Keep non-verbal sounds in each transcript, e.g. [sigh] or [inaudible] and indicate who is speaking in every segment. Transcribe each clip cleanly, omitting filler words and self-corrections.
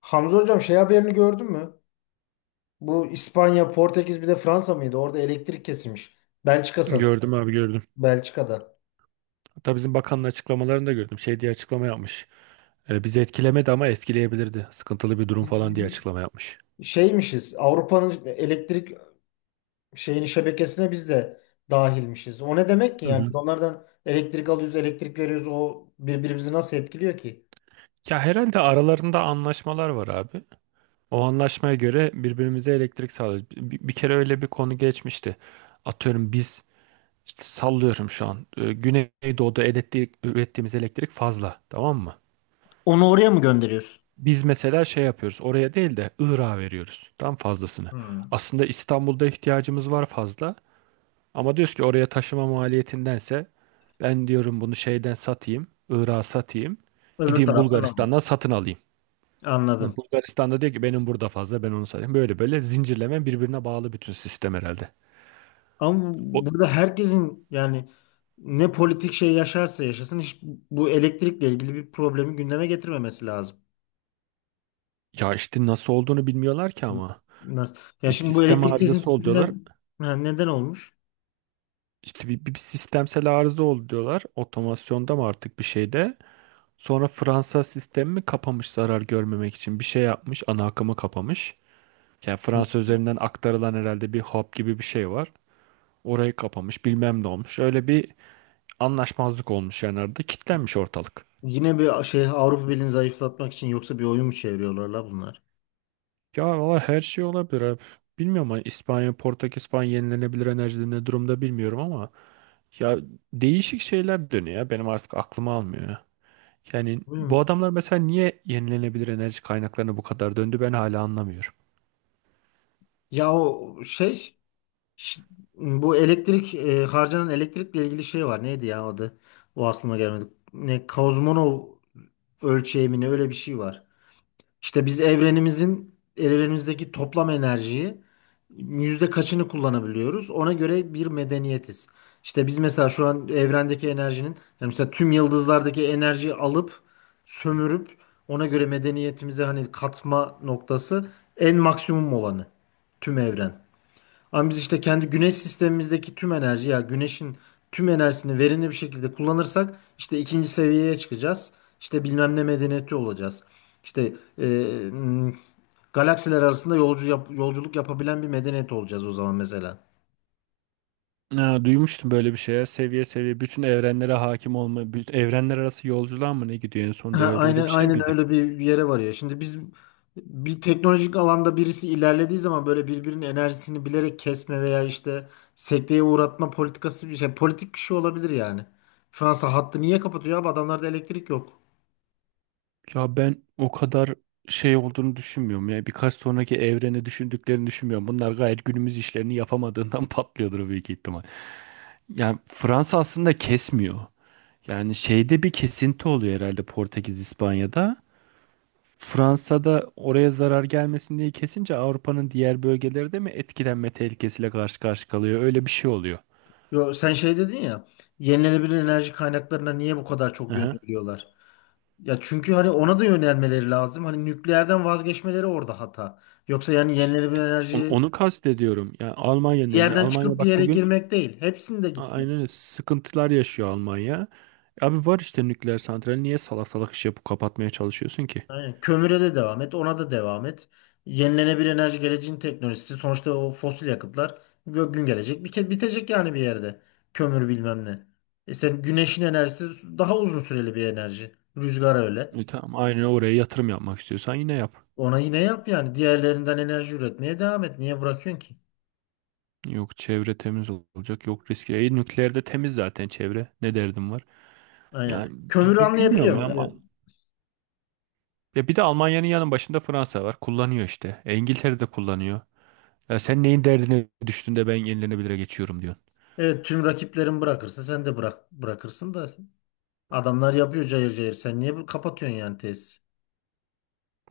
Speaker 1: Hamza hocam şey haberini gördün mü? Bu İspanya, Portekiz bir de Fransa mıydı? Orada elektrik kesilmiş. Belçika sanırım.
Speaker 2: Gördüm abi, gördüm.
Speaker 1: Belçika'da.
Speaker 2: Hatta bizim bakanın açıklamalarını da gördüm. Şey diye açıklama yapmış. Bizi etkilemedi ama etkileyebilirdi. Sıkıntılı bir durum
Speaker 1: Biz,
Speaker 2: falan diye
Speaker 1: biz
Speaker 2: açıklama yapmış.
Speaker 1: şeymişiz. Avrupa'nın elektrik şeyini şebekesine biz de dahilmişiz. O ne demek ki
Speaker 2: Hı
Speaker 1: yani? Biz
Speaker 2: hı.
Speaker 1: onlardan elektrik alıyoruz, elektrik veriyoruz. O birbirimizi nasıl etkiliyor ki?
Speaker 2: Ya herhalde aralarında anlaşmalar var abi. O anlaşmaya göre birbirimize elektrik sağlıyoruz. Bir kere öyle bir konu geçmişti. Atıyorum biz işte, sallıyorum şu an. Güneydoğu'da elektrik, ürettiğimiz elektrik fazla. Tamam mı?
Speaker 1: Onu oraya mı gönderiyorsun?
Speaker 2: Biz mesela şey yapıyoruz. Oraya değil de Irak'a veriyoruz, tam fazlasını.
Speaker 1: Hmm.
Speaker 2: Aslında İstanbul'da ihtiyacımız var fazla. Ama diyoruz ki oraya taşıma maliyetindense ben diyorum bunu şeyden satayım, Irak'a satayım.
Speaker 1: Öbür
Speaker 2: Gideyim
Speaker 1: taraftan alın.
Speaker 2: Bulgaristan'dan satın alayım. Yani
Speaker 1: Anladım.
Speaker 2: Bulgaristan'da diyor ki benim burada fazla, ben onu satayım. Böyle böyle zincirleme birbirine bağlı bütün sistem herhalde.
Speaker 1: Ama
Speaker 2: O,
Speaker 1: burada herkesin yani ne politik şey yaşarsa yaşasın hiç bu elektrikle ilgili bir problemi gündeme getirmemesi lazım.
Speaker 2: ya işte nasıl olduğunu bilmiyorlar ki ama.
Speaker 1: Nasıl? Ya
Speaker 2: Bir
Speaker 1: şimdi bu
Speaker 2: sistem
Speaker 1: elektrik
Speaker 2: arızası ol diyorlar.
Speaker 1: kesintisinden ha, neden olmuş?
Speaker 2: İşte bir sistemsel arıza oldu diyorlar. Otomasyonda mı artık bir şeyde. Sonra Fransa sistemi mi kapamış zarar görmemek için. Bir şey yapmış, ana akımı kapamış. Yani
Speaker 1: Hı.
Speaker 2: Fransa üzerinden aktarılan herhalde bir hap gibi bir şey var. Orayı kapamış, bilmem ne olmuş. Öyle bir anlaşmazlık olmuş yani, arada kilitlenmiş ortalık.
Speaker 1: Yine bir şey Avrupa Birliği'ni zayıflatmak için yoksa bir oyun mu çeviriyorlar la bunlar?
Speaker 2: Ya valla her şey olabilir abi. Bilmiyorum, hani İspanya, Portekiz falan yenilenebilir enerjide ne durumda bilmiyorum ama ya değişik şeyler dönüyor ya. Benim artık aklım almıyor ya. Yani bu
Speaker 1: Bilmiyorum.
Speaker 2: adamlar mesela niye yenilenebilir enerji kaynaklarına bu kadar döndü ben hala anlamıyorum.
Speaker 1: Ya o şey ş- bu elektrik harcanan elektrikle ilgili şey var. Neydi ya adı? O aklıma gelmedi. Ne Kozmonov ölçeği mi ne öyle bir şey var. İşte biz evrenimizdeki toplam enerjiyi yüzde kaçını kullanabiliyoruz? Ona göre bir medeniyetiz. İşte biz mesela şu an evrendeki enerjinin yani mesela tüm yıldızlardaki enerjiyi alıp sömürüp ona göre medeniyetimize hani katma noktası en maksimum olanı tüm evren. Ama biz işte kendi güneş sistemimizdeki tüm enerji ya güneşin tüm enerjisini verimli bir şekilde kullanırsak işte ikinci seviyeye çıkacağız. İşte bilmem ne medeniyeti olacağız. İşte e, m, galaksiler arasında yolculuk yapabilen bir medeniyet olacağız o zaman mesela.
Speaker 2: Ha, duymuştum böyle bir şeye. Seviye seviye bütün evrenlere hakim olma, bütün evrenler arası yolculuğa mı ne gidiyor en son
Speaker 1: Ha,
Speaker 2: derece, öyle
Speaker 1: aynen
Speaker 2: bir şey
Speaker 1: aynen
Speaker 2: miydi?
Speaker 1: öyle bir yere varıyor. Şimdi biz bir teknolojik alanda birisi ilerlediği zaman böyle birbirinin enerjisini bilerek kesme veya işte sekteye uğratma politikası bir şey politik bir şey olabilir yani. Fransa hattı niye kapatıyor abi? Adamlarda elektrik yok.
Speaker 2: Ya ben o kadar şey olduğunu düşünmüyorum ya. Birkaç sonraki evreni düşündüklerini düşünmüyorum. Bunlar gayet günümüz işlerini yapamadığından [laughs] patlıyordur büyük ihtimal. Yani Fransa aslında kesmiyor. Yani şeyde bir kesinti oluyor herhalde, Portekiz, İspanya'da. Fransa'da oraya zarar gelmesin diye kesince Avrupa'nın diğer bölgeleri de mi etkilenme tehlikesiyle karşı karşıya kalıyor? Öyle bir şey oluyor.
Speaker 1: Yo, sen şey dedin ya yenilenebilir enerji kaynaklarına niye bu kadar çok yöneliyorlar? Ya çünkü hani ona da yönelmeleri lazım. Hani nükleerden vazgeçmeleri orada hata. Yoksa yani
Speaker 2: İşte
Speaker 1: yenilenebilir enerji
Speaker 2: onu kastediyorum. Yani Almanya'nın
Speaker 1: bir
Speaker 2: elinde.
Speaker 1: yerden
Speaker 2: Almanya
Speaker 1: çıkıp bir
Speaker 2: bak
Speaker 1: yere
Speaker 2: bugün
Speaker 1: girmek değil. Hepsinde gitmek.
Speaker 2: aynen öyle sıkıntılar yaşıyor Almanya. Abi var işte nükleer santral. Niye salak salak iş yapıp kapatmaya çalışıyorsun ki?
Speaker 1: Aynen. Kömüre de devam et, ona da devam et. Yenilenebilir enerji geleceğin teknolojisi. Sonuçta o fosil yakıtlar bir gün gelecek. Bir kez bitecek yani bir yerde. Kömür bilmem ne. E sen güneşin enerjisi daha uzun süreli bir enerji. Rüzgar öyle.
Speaker 2: Tamam, aynen, oraya yatırım yapmak istiyorsan yine yap.
Speaker 1: Ona yine yap yani. Diğerlerinden enerji üretmeye devam et. Niye bırakıyorsun ki?
Speaker 2: Yok çevre temiz olacak. Yok riski. Nükleerde temiz zaten çevre. Ne derdim var?
Speaker 1: Aynen.
Speaker 2: Yani
Speaker 1: Kömürü
Speaker 2: bilmiyorum ya.
Speaker 1: anlayabiliyorum. Evet.
Speaker 2: Ya bir de Almanya'nın yanın başında Fransa var. Kullanıyor işte. İngiltere de kullanıyor. Ya sen neyin derdine düştün de ben yenilenebilire geçiyorum diyorsun.
Speaker 1: Evet tüm rakiplerin bırakırsa sen de bırak bırakırsın da adamlar yapıyor cayır cayır. Sen niye kapatıyorsun yani tesis?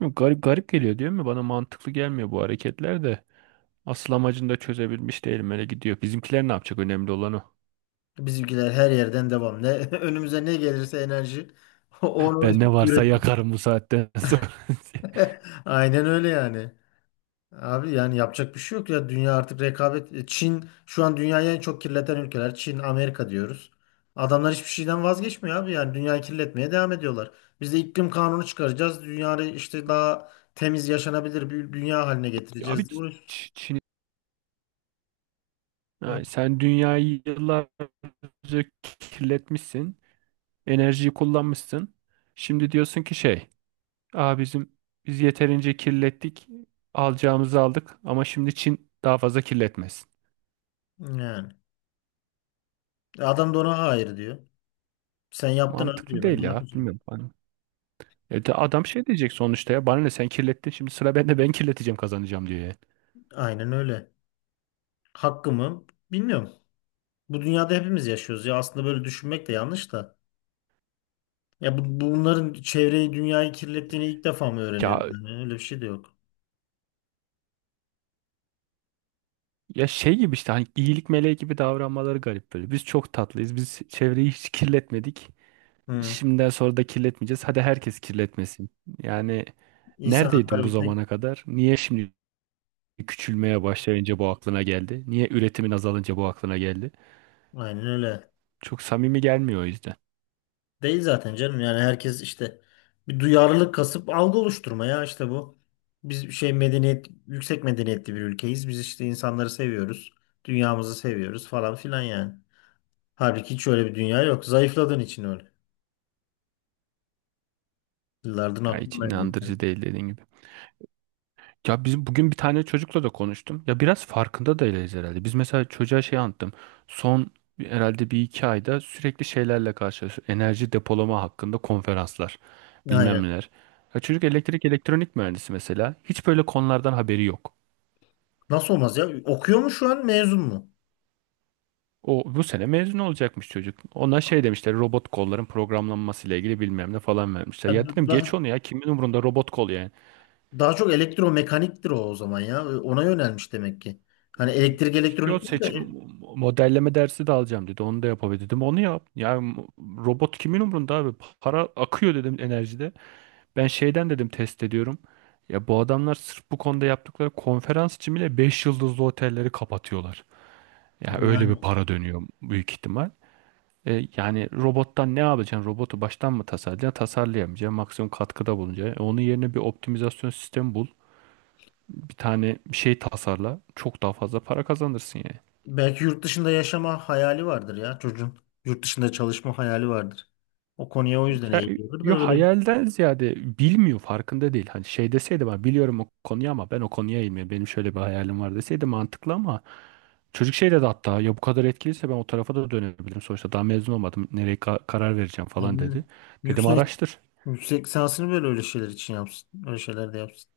Speaker 2: Yok, garip garip geliyor değil mi? Bana mantıklı gelmiyor bu hareketler de. Asıl amacını da çözebilmiş değilim. Öyle gidiyor. Bizimkiler ne yapacak? Önemli olan o.
Speaker 1: Bizimkiler her yerden devam. Ne [laughs] önümüze ne gelirse enerji [laughs] onu
Speaker 2: Ben ne
Speaker 1: [laughs]
Speaker 2: varsa
Speaker 1: üretim.
Speaker 2: yakarım bu saatten sonra. [laughs]
Speaker 1: [laughs] Aynen öyle yani. Abi yani yapacak bir şey yok ya. Dünya artık rekabet. Çin şu an dünyayı en çok kirleten ülkeler. Çin, Amerika diyoruz. Adamlar hiçbir şeyden vazgeçmiyor abi. Yani dünyayı kirletmeye devam ediyorlar. Biz de iklim kanunu çıkaracağız. Dünyayı işte daha temiz yaşanabilir bir dünya haline
Speaker 2: Ya abi,
Speaker 1: getireceğiz diye uğraşıyoruz.
Speaker 2: Çin,
Speaker 1: Hı.
Speaker 2: ha, sen dünyayı yıllarca kirletmişsin. Enerjiyi kullanmışsın. Şimdi diyorsun ki şey. Aa, biz yeterince kirlettik. Alacağımızı aldık. Ama şimdi Çin daha fazla kirletmesin.
Speaker 1: Yani. Adam da ona hayır diyor. Sen yaptın abi
Speaker 2: Mantıklı
Speaker 1: diyor. Ben
Speaker 2: değil
Speaker 1: de
Speaker 2: ya.
Speaker 1: yapacağım.
Speaker 2: Bilmiyorum. De adam şey diyecek sonuçta, ya bana ne, sen kirlettin şimdi sıra bende, ben kirleteceğim, kazanacağım diyor ya.
Speaker 1: Aynen öyle. Hakkımı bilmiyorum. Bu dünyada hepimiz yaşıyoruz ya aslında böyle düşünmek de yanlış da. Ya bu, bunların çevreyi dünyayı kirlettiğini ilk defa mı öğreniyoruz?
Speaker 2: Ya
Speaker 1: Yani öyle bir şey de yok.
Speaker 2: ya şey gibi işte, hani iyilik meleği gibi davranmaları garip böyle. Biz çok tatlıyız. Biz çevreyi hiç kirletmedik.
Speaker 1: Hı.
Speaker 2: Şimdiden sonra da kirletmeyeceğiz. Hadi herkes kirletmesin. Yani
Speaker 1: İnsan
Speaker 2: neredeydin
Speaker 1: hakları
Speaker 2: bu
Speaker 1: bir tek
Speaker 2: zamana kadar? Niye şimdi küçülmeye başlayınca bu aklına geldi? Niye üretimin azalınca bu aklına geldi?
Speaker 1: aynen öyle.
Speaker 2: Çok samimi gelmiyor o yüzden.
Speaker 1: Değil zaten canım yani herkes işte bir duyarlılık kasıp algı oluşturma ya işte bu. Biz bir şey medeniyet yüksek medeniyetli bir ülkeyiz. Biz işte insanları seviyoruz. Dünyamızı seviyoruz falan filan yani. Halbuki hiç öyle bir dünya yok. Zayıfladığın için öyle. Yıllardır
Speaker 2: Ya hiç
Speaker 1: aklımda.
Speaker 2: inandırıcı değil, dediğin gibi. Ya biz bugün, bir tane çocukla da konuştum. Ya biraz farkında da değiliz herhalde. Biz mesela çocuğa şey anlattım. Son herhalde bir iki ayda sürekli şeylerle karşılaşıyoruz. Enerji depolama hakkında konferanslar, bilmem
Speaker 1: Aynen.
Speaker 2: neler. Ya çocuk elektrik elektronik mühendisi mesela. Hiç böyle konulardan haberi yok.
Speaker 1: Nasıl olmaz ya? Okuyor mu şu an mezun mu?
Speaker 2: O bu sene mezun olacakmış çocuk. Ona şey demişler, robot kolların programlanması ile ilgili bilmem ne falan vermişler. Ya dedim
Speaker 1: Daha,
Speaker 2: geç onu ya, kimin umurunda robot kol yani.
Speaker 1: daha çok elektromekaniktir o zaman ya. Ona yönelmiş demek ki. Hani elektrik
Speaker 2: Ki o
Speaker 1: elektronik değil
Speaker 2: seçim
Speaker 1: de
Speaker 2: modelleme dersi de alacağım dedi. Onu da yapabilir dedim. Onu yap. Robot kimin umrunda abi? Para akıyor dedim enerjide. Ben şeyden dedim, test ediyorum. Ya bu adamlar sırf bu konuda yaptıkları konferans için bile 5 yıldızlı otelleri kapatıyorlar. Ya öyle bir
Speaker 1: yani
Speaker 2: para dönüyor büyük ihtimal. Yani robottan ne yapacaksın? Robotu baştan mı tasarlayacaksın? Tasarlayamayacaksın. Maksimum katkıda bulunacaksın. Onun yerine bir optimizasyon sistemi bul. Bir tane bir şey tasarla. Çok daha fazla para kazanırsın yani.
Speaker 1: belki yurt dışında yaşama hayali vardır ya çocuğun. Yurt dışında çalışma hayali vardır. O konuya o yüzden
Speaker 2: Ya,
Speaker 1: eğiliyordur da
Speaker 2: yo,
Speaker 1: öyle
Speaker 2: hayalden ziyade bilmiyor, farkında değil. Hani şey deseydi, ben biliyorum o konuyu ama ben o konuya eğilmiyorum, benim şöyle bir hayalim var deseydi mantıklı, ama çocuk şey dedi hatta, ya bu kadar etkiliyse ben o tarafa da dönebilirim. Sonuçta daha mezun olmadım. Nereye karar vereceğim falan
Speaker 1: yani
Speaker 2: dedi. Dedim
Speaker 1: yüksek
Speaker 2: araştır.
Speaker 1: yüksek lisansını böyle öyle şeyler için yapsın. Öyle şeyler de yapsın.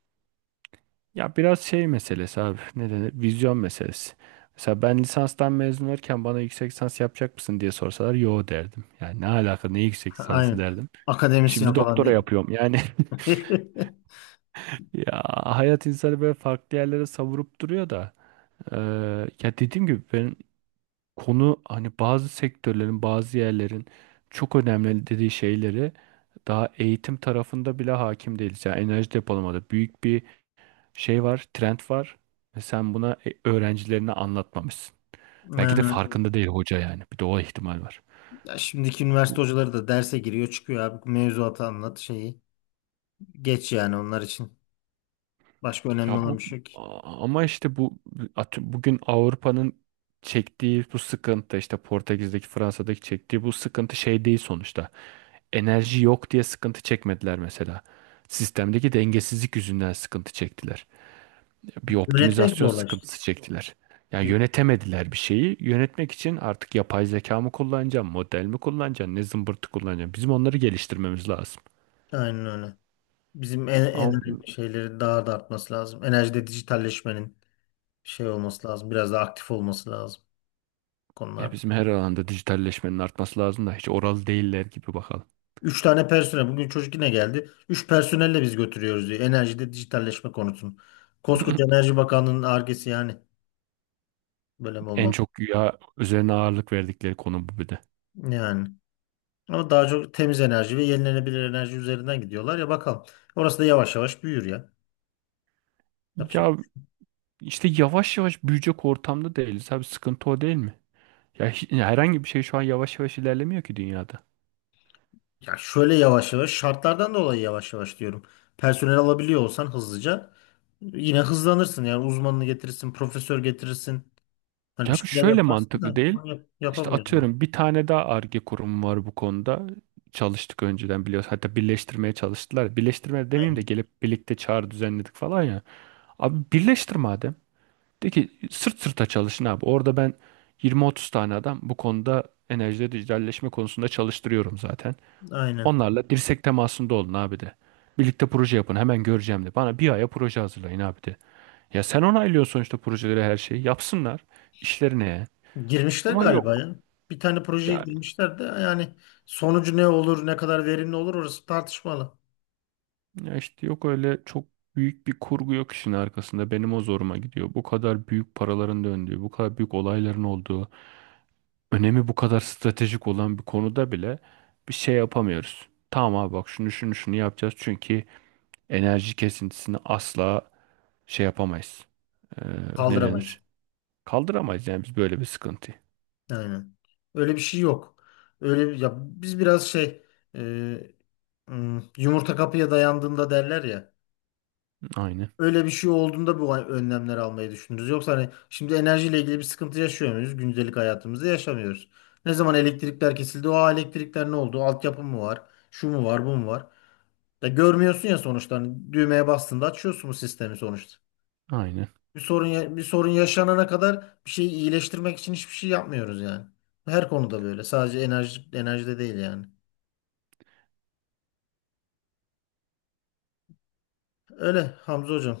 Speaker 2: Ya biraz şey meselesi abi. Ne denir? Vizyon meselesi. Mesela ben lisanstan mezun olurken bana yüksek lisans yapacak mısın diye sorsalar yo derdim. Yani ne alaka, ne yüksek
Speaker 1: Ha,
Speaker 2: lisansı
Speaker 1: aynen.
Speaker 2: derdim.
Speaker 1: Akademisyen
Speaker 2: Şimdi
Speaker 1: falan
Speaker 2: doktora
Speaker 1: diye.
Speaker 2: yapıyorum yani. [laughs]
Speaker 1: [laughs]
Speaker 2: Ya hayat insanı böyle farklı yerlere savurup duruyor da eee, ya dediğim gibi ben, konu hani bazı sektörlerin, bazı yerlerin çok önemli dediği şeyleri daha eğitim tarafında bile hakim değiliz. Yani enerji depolamada büyük bir şey var, trend var ve sen buna öğrencilerine anlatmamışsın. Belki de
Speaker 1: Yani,
Speaker 2: farkında değil hoca yani. Bir de o ihtimal var.
Speaker 1: ya şimdiki üniversite hocaları da derse giriyor çıkıyor abi mevzuatı anlat şeyi. Geç yani onlar için. Başka önemli
Speaker 2: Ya
Speaker 1: olan
Speaker 2: bu
Speaker 1: bir şey yok ki.
Speaker 2: ama işte bu bugün Avrupa'nın çektiği bu sıkıntı, işte Portekiz'deki, Fransa'daki çektiği bu sıkıntı şey değil sonuçta. Enerji yok diye sıkıntı çekmediler mesela. Sistemdeki dengesizlik yüzünden sıkıntı çektiler. Bir
Speaker 1: Yönetmek
Speaker 2: optimizasyon
Speaker 1: zorlaştı.
Speaker 2: sıkıntısı çektiler. Yani
Speaker 1: Yön-
Speaker 2: yönetemediler bir şeyi. Yönetmek için artık yapay zeka mı kullanacağım, model mi kullanacağım, ne zımbırtı kullanacağım. Bizim onları geliştirmemiz
Speaker 1: Aynen öyle. Bizim en enerji
Speaker 2: lazım.
Speaker 1: şeyleri daha da artması lazım. Enerjide dijitalleşmenin şey olması lazım. Biraz daha aktif olması lazım
Speaker 2: Ya
Speaker 1: konularda.
Speaker 2: bizim her alanda dijitalleşmenin artması lazım da hiç oral değiller gibi, bakalım.
Speaker 1: Üç tane personel. Bugün çocuk yine geldi. Üç personelle biz götürüyoruz diyor. Enerjide dijitalleşme konusunu. Koskoca
Speaker 2: [laughs]
Speaker 1: Enerji Bakanlığı'nın argesi yani. Böyle mi
Speaker 2: En
Speaker 1: olmalı?
Speaker 2: çok ya üzerine ağırlık verdikleri konu bu bir de.
Speaker 1: Yani. Ama daha çok temiz enerji ve yenilenebilir enerji üzerinden gidiyorlar ya bakalım. Orası da yavaş yavaş büyür ya. Yapacak.
Speaker 2: Ya işte yavaş yavaş büyüyecek ortamda değiliz abi, sıkıntı o değil mi? Ya herhangi bir şey şu an yavaş yavaş ilerlemiyor ki dünyada.
Speaker 1: Ya şöyle yavaş yavaş şartlardan dolayı yavaş yavaş diyorum. Personel alabiliyor olsan hızlıca yine hızlanırsın yani uzmanını getirirsin, profesör getirirsin. Hani bir
Speaker 2: Ya bu
Speaker 1: şeyler
Speaker 2: şöyle
Speaker 1: yaparsın
Speaker 2: mantıklı
Speaker 1: da
Speaker 2: değil.
Speaker 1: onu yap
Speaker 2: İşte
Speaker 1: yapamıyoruz onu.
Speaker 2: atıyorum bir tane daha Ar-Ge kurumu var bu konuda. Çalıştık önceden, biliyoruz. Hatta birleştirmeye çalıştılar. Birleştirme demeyeyim de
Speaker 1: Aynen.
Speaker 2: gelip birlikte çağrı düzenledik falan ya. Abi birleştir madem. De ki sırt sırta çalışın abi. Orada ben 20-30 tane adam bu konuda, enerjide dijitalleşme konusunda çalıştırıyorum zaten.
Speaker 1: Aynen.
Speaker 2: Onlarla dirsek temasında olun abi de. Birlikte proje yapın, hemen göreceğim de. Bana bir aya proje hazırlayın abi de. Ya sen onaylıyorsun sonuçta projeleri, her şeyi. Yapsınlar işlerine.
Speaker 1: Girmişler
Speaker 2: Ama yok.
Speaker 1: galiba ya. Bir tane projeye
Speaker 2: Ya,
Speaker 1: girmişler de yani sonucu ne olur, ne kadar verimli olur orası tartışmalı.
Speaker 2: ya işte yok, öyle çok büyük bir kurgu yok işin arkasında. Benim o zoruma gidiyor. Bu kadar büyük paraların döndüğü, bu kadar büyük olayların olduğu, önemi bu kadar stratejik olan bir konuda bile bir şey yapamıyoruz. Tamam abi bak, şunu şunu şunu yapacağız çünkü enerji kesintisini asla şey yapamayız. Ee, ne
Speaker 1: Kaldıramayız.
Speaker 2: denir? Kaldıramayız yani biz böyle bir sıkıntıyı.
Speaker 1: Aynen. Öyle bir şey yok. Ya biz biraz şey e, yumurta kapıya dayandığında derler ya.
Speaker 2: Aynen.
Speaker 1: Öyle bir şey olduğunda bu önlemler almayı düşünürüz. Yoksa hani şimdi enerjiyle ilgili bir sıkıntı yaşıyor muyuz? Gündelik hayatımızda yaşamıyoruz. Ne zaman elektrikler kesildi? O elektrikler ne oldu? Altyapı mı var? Şu mu var? Bu mu var? Ya görmüyorsun ya sonuçta. Hani düğmeye bastığında açıyorsun bu sistemi sonuçta.
Speaker 2: Aynen.
Speaker 1: Bir sorun yaşanana kadar bir şeyi iyileştirmek için hiçbir şey yapmıyoruz yani. Her konuda böyle. Sadece enerjide değil yani. Öyle Hamza hocam.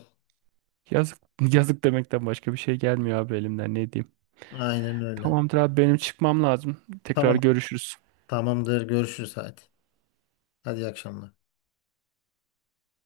Speaker 2: Yazık, yazık demekten başka bir şey gelmiyor abi, elimden ne diyeyim.
Speaker 1: Aynen öyle.
Speaker 2: Tamamdır abi, benim çıkmam lazım. Tekrar
Speaker 1: Tamam.
Speaker 2: görüşürüz.
Speaker 1: Tamamdır. Görüşürüz hadi. Hadi iyi akşamlar.